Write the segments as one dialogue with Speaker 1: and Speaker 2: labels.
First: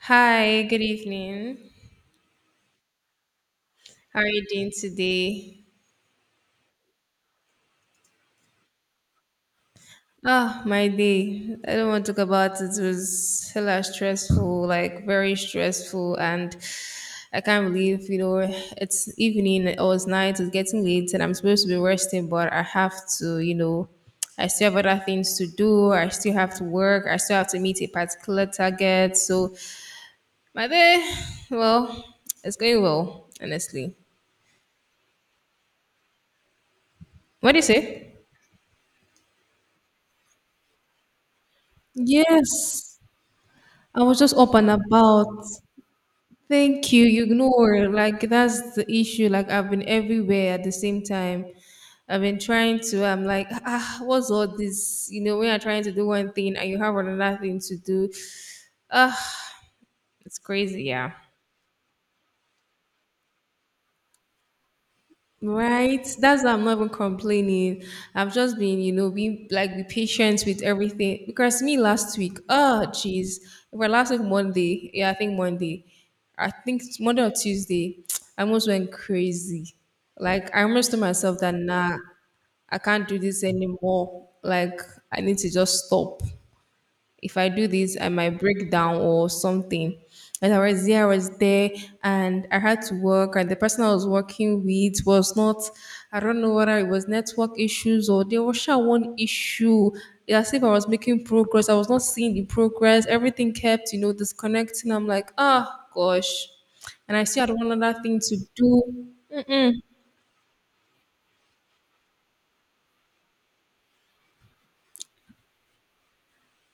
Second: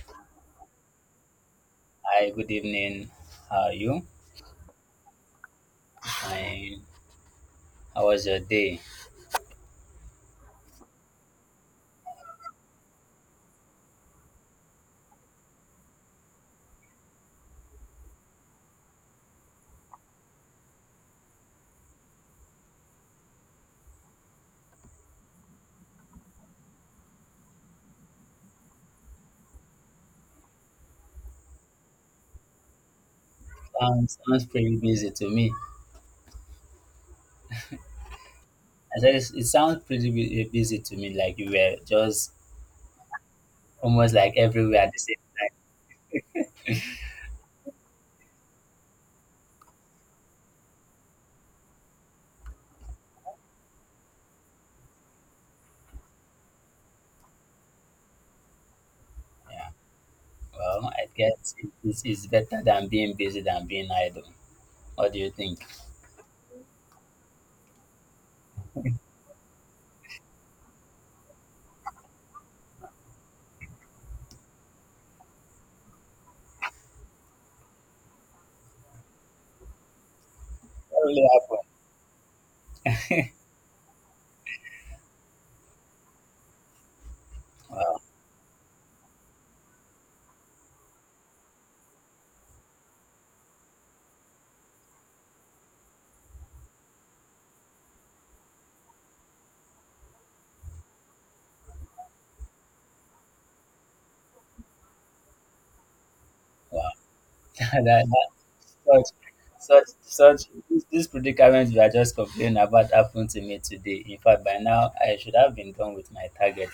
Speaker 1: Hi, good evening.
Speaker 2: Hi, good evening. How are you?
Speaker 1: How are you doing today?
Speaker 2: And how was your day?
Speaker 1: Ah, my day. I don't want to talk about it. It was hella stressful, like very stressful, and I can't believe, you know, it's evening or it's night, it's getting late, and I'm supposed to be resting, but I have to I still have other things to do. I still have to work. I still have to meet a particular target. So my day, well, it's going well, honestly.
Speaker 2: Sounds pretty busy to me.
Speaker 1: What do you say?
Speaker 2: I said it sounds pretty busy to me, like you were just
Speaker 1: Yes. I
Speaker 2: almost
Speaker 1: was just
Speaker 2: like
Speaker 1: open
Speaker 2: everywhere at the same
Speaker 1: about. Thank you. You ignore. Like that's the issue. Like I've been everywhere at the same time. I've been trying to. I'm like, ah, what's all this? You know, when you're trying to do one thing and you have another thing to do. Ah,
Speaker 2: time. Yeah.
Speaker 1: it's crazy.
Speaker 2: Well, I
Speaker 1: Yeah.
Speaker 2: guess it's better than being busy than being idle. What do you think?
Speaker 1: Right. That's why I'm not even complaining. I've just been, you know, being like be patient with everything. Because me last week, oh jeez. Well last week Monday. Yeah, I think Monday. I think it's Monday or Tuesday. I almost went crazy. Like I almost told
Speaker 2: What really
Speaker 1: myself that
Speaker 2: happened?
Speaker 1: nah, I can't do this anymore. Like I need to just stop if I do this,
Speaker 2: Wow,
Speaker 1: I might break down or something. And I was there, and I had to work, and the person I was working with was not, I don't know whether it was network issues or there was sure one issue. It's as if I was making progress, I was not seeing the progress. Everything kept, you know, disconnecting. I'm like, ah, gosh.
Speaker 2: wow.
Speaker 1: And I still had one
Speaker 2: that,
Speaker 1: other thing
Speaker 2: that,
Speaker 1: to do.
Speaker 2: such,
Speaker 1: Mm-mm.
Speaker 2: such. This predicament you are just complaining about happened to me today. In fact, by now I should have been done with my target.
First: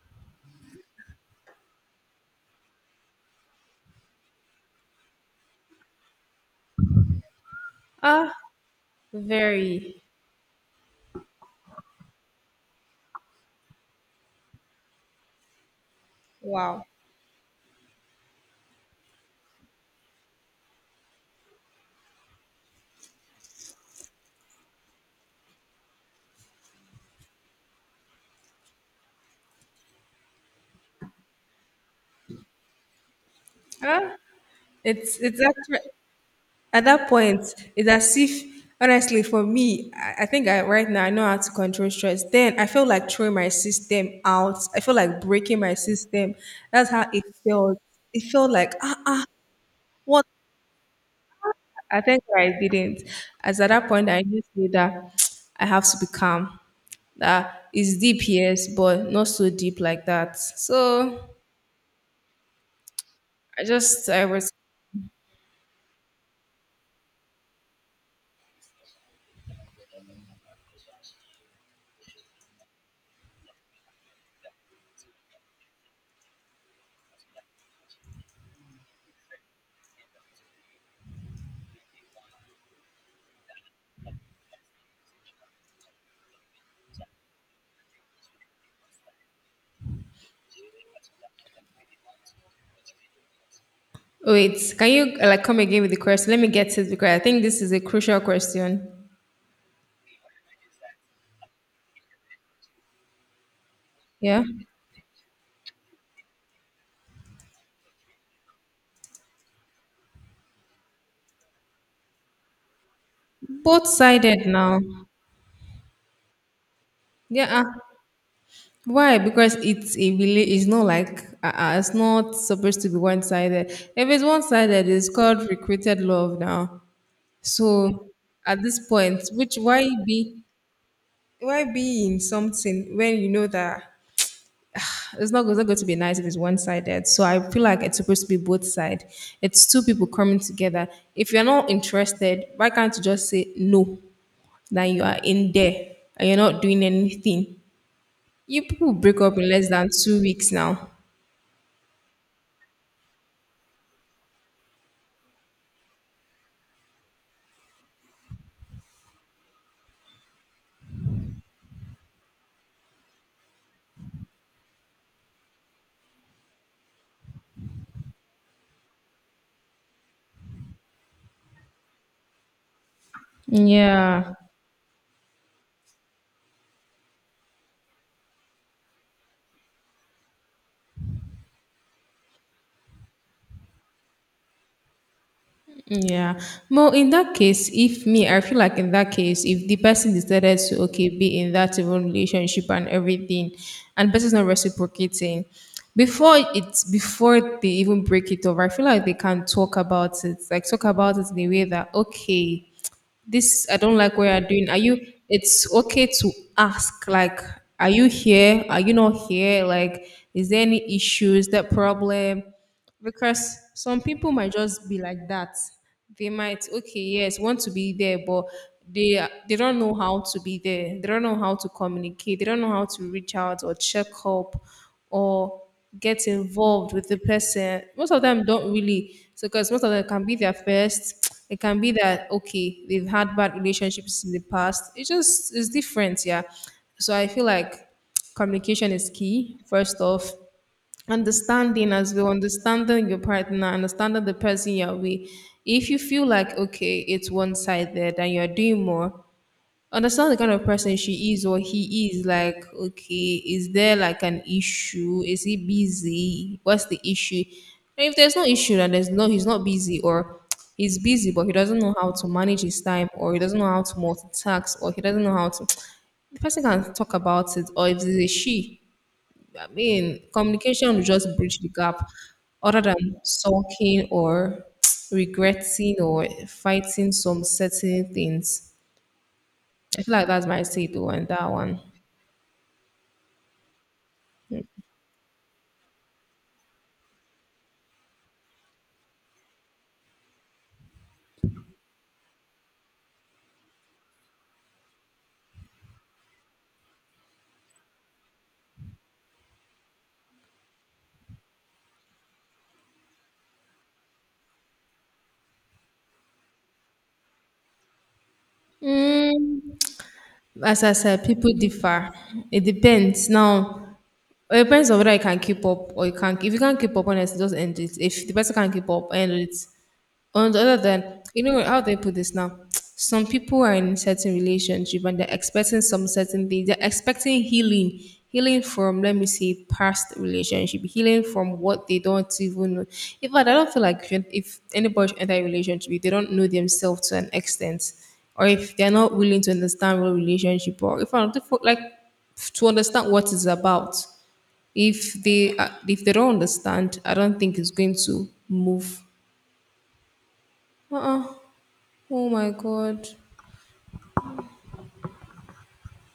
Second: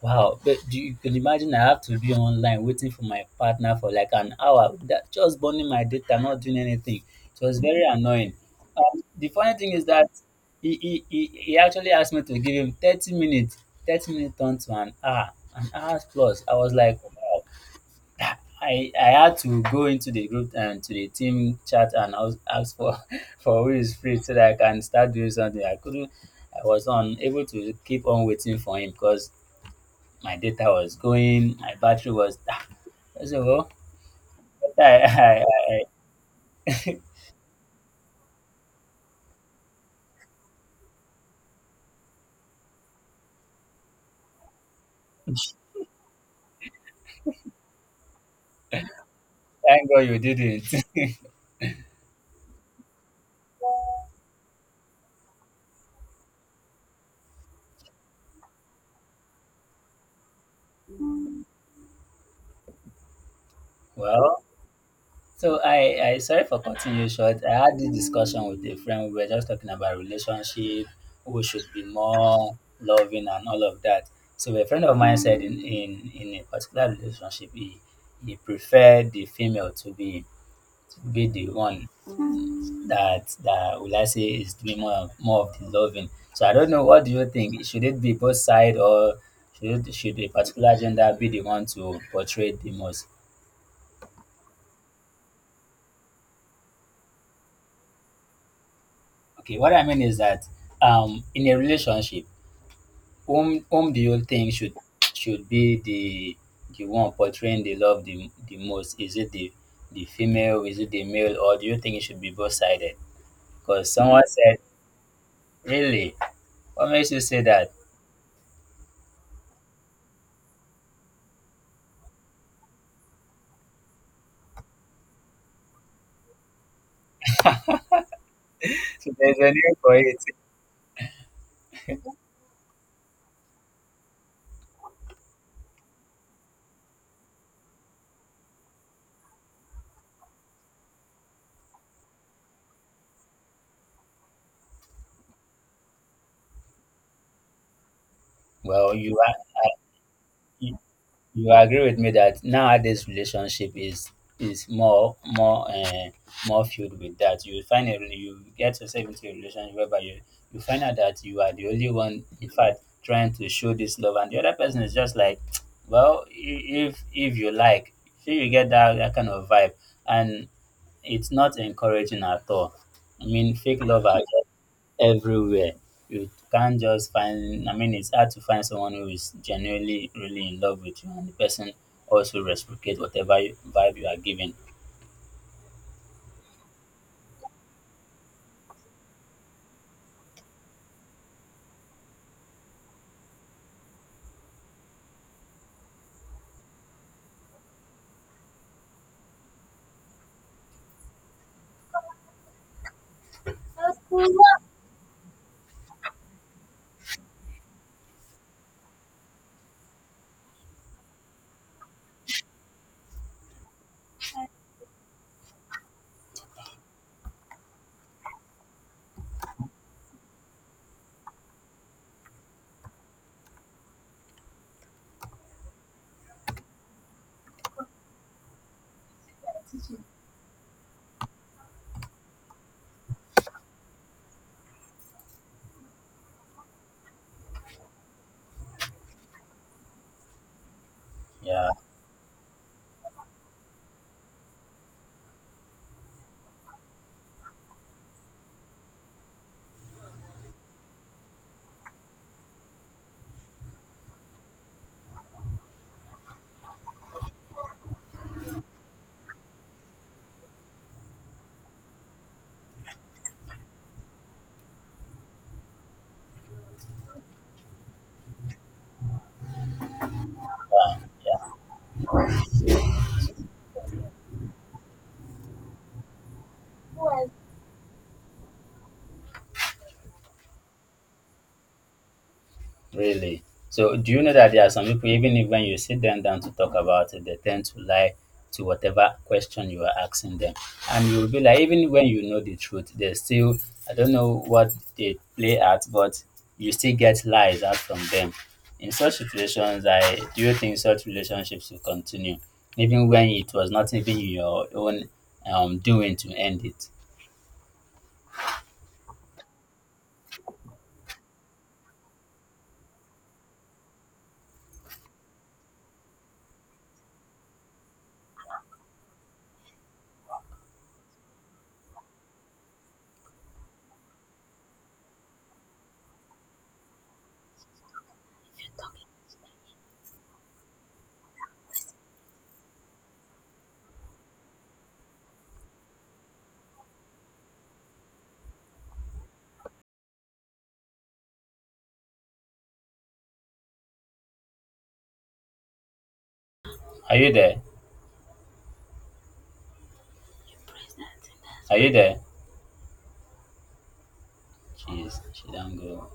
Speaker 2: Wow, but do you can imagine I have to be online waiting for my partner for like an hour, that just burning my data, not doing anything. It was very annoying.
Speaker 1: Ah,
Speaker 2: The funny thing is
Speaker 1: very.
Speaker 2: that he actually asked me to give him 30 minutes. 30 minutes turned to an hour plus. I was
Speaker 1: Wow.
Speaker 2: like, wow. I had to go into the group and to the team chat and I was asked for, for who is free so that I can start doing something. I couldn't, I was unable to keep on waiting for him because my data was going, my battery was. I said, well,
Speaker 1: Ah,
Speaker 2: I,
Speaker 1: it's
Speaker 2: I,
Speaker 1: actually. At
Speaker 2: I,
Speaker 1: that point, it's as if, honestly, for me, I think I, right now I know how to control stress. Then I feel like throwing my system out. I feel like breaking my system. That's how it felt. It felt like,
Speaker 2: thank God you
Speaker 1: what?
Speaker 2: did it.
Speaker 1: I think I didn't. As at that point, I just knew that I have to be calm. That is deep, yes, but not so deep like that. So I just, I
Speaker 2: Well,
Speaker 1: was,
Speaker 2: so I sorry for cutting you short. I had this discussion with a friend. We were just talking about relationship, who should be more loving and all of that. So a friend of mine said in a particular relationship, he preferred the female to be the one that will I say is doing more of the loving. So I don't know. What do you think? Should it be both side or should a particular gender be the one to portray the most?
Speaker 1: wait, can you like come again with the question? Let me get it because I think this is a crucial question.
Speaker 2: Okay, what I mean is that in a relationship, whom do you
Speaker 1: Yeah.
Speaker 2: think should be the one portraying the love the most? Is it the female? Is it the male? Or do you think it should be both sided?
Speaker 1: Both
Speaker 2: Because someone
Speaker 1: sided
Speaker 2: said,
Speaker 1: now.
Speaker 2: really, what makes you say
Speaker 1: Yeah.
Speaker 2: that?
Speaker 1: Ah. Why? Because it's a really it's not like it's not supposed to be one sided. If it's one sided, it's called recruited love now. So at this
Speaker 2: So
Speaker 1: point,
Speaker 2: there's a
Speaker 1: which
Speaker 2: name for it.
Speaker 1: why be in something when you know that it's not going to be nice if it's one sided. So I feel like it's supposed to be both side. It's two people coming together. If you're not interested, why can't you just say no? That you are in there and you're not doing anything. You people
Speaker 2: Well, you
Speaker 1: break up in less than 2 weeks
Speaker 2: are.
Speaker 1: now.
Speaker 2: You agree with me that nowadays relationship is more filled with that you find a, you get yourself into a relationship whereby you you find out that you are the only one in fact trying to show this love and the other person is just like well if you like so you get that kind of vibe and it's not encouraging at all. I mean fake love are
Speaker 1: Yeah.
Speaker 2: everywhere. You can't just find, I mean, it's hard to find someone who is genuinely really in love with you and the person also reciprocate whatever you, vibe you are giving.
Speaker 1: Yeah. Well, in that case, if me, I feel like in that case, if the person decided to okay be in that even relationship and everything, and the person's not reciprocating, before they even break it over, I feel like they can talk about it, like talk about it in a way that okay, this I don't like what you're doing. Are you it's okay to ask like are you here? Are you not here? Like is there any issues, that problem? Because some people might just be like that, they might okay yes want to be there but they they don't know how to be there, they don't know how to communicate, they don't know how to reach out or check up or get involved with the person, most of them don't really. So because most of them can be their first it can be that okay they've had bad relationships in the past, it just it's different, yeah. So I feel like communication is key first off,
Speaker 2: Yeah,
Speaker 1: understanding as well, understanding your partner, understanding the person you're with. If you feel like okay it's one-sided and you're doing more, understand the kind of person she is or he is, like okay is there like an issue, is he busy, what's the issue? And if there's no issue then there's no, he's not busy, or he's busy but he doesn't know how to manage his time, or he doesn't know how to multitask, or he doesn't know how to, the person can talk about it, or if it's a she, I mean, communication will just bridge the gap other than sulking or regretting or fighting
Speaker 2: yeah.
Speaker 1: some certain things. I feel like that's my say though on that one.
Speaker 2: Really? So do you know that there are some people, even if when you sit them down to talk about it, they tend to lie to whatever question you are asking them. And you'll be like, even when you know the truth, they still, I don't know what they play at, but you still get lies out from them. In such situations, I do you think such relationships will continue, even when it was not even your own doing to end it?
Speaker 1: Mm, as I said, people differ. It depends. Now, it depends on whether you can keep up or you can't. If you can't keep up, honestly, just end it. If the person can't keep up, end it. On the other hand, you know how they put this now. Some people are in certain relationship and they're expecting some certain things. They're expecting healing, healing from let me say past relationship, healing from what they don't even know. In fact, I don't feel like if anybody should enter a relationship, if they don't know themselves to an extent, or if they're not willing to understand what relationship, or if I don't like to understand what it's about. If they don't understand, I
Speaker 2: Are you
Speaker 1: don't think
Speaker 2: there?
Speaker 1: it's going to move. Uh-uh.
Speaker 2: Are you there?
Speaker 1: Oh my god.
Speaker 2: Jeez, she don't go.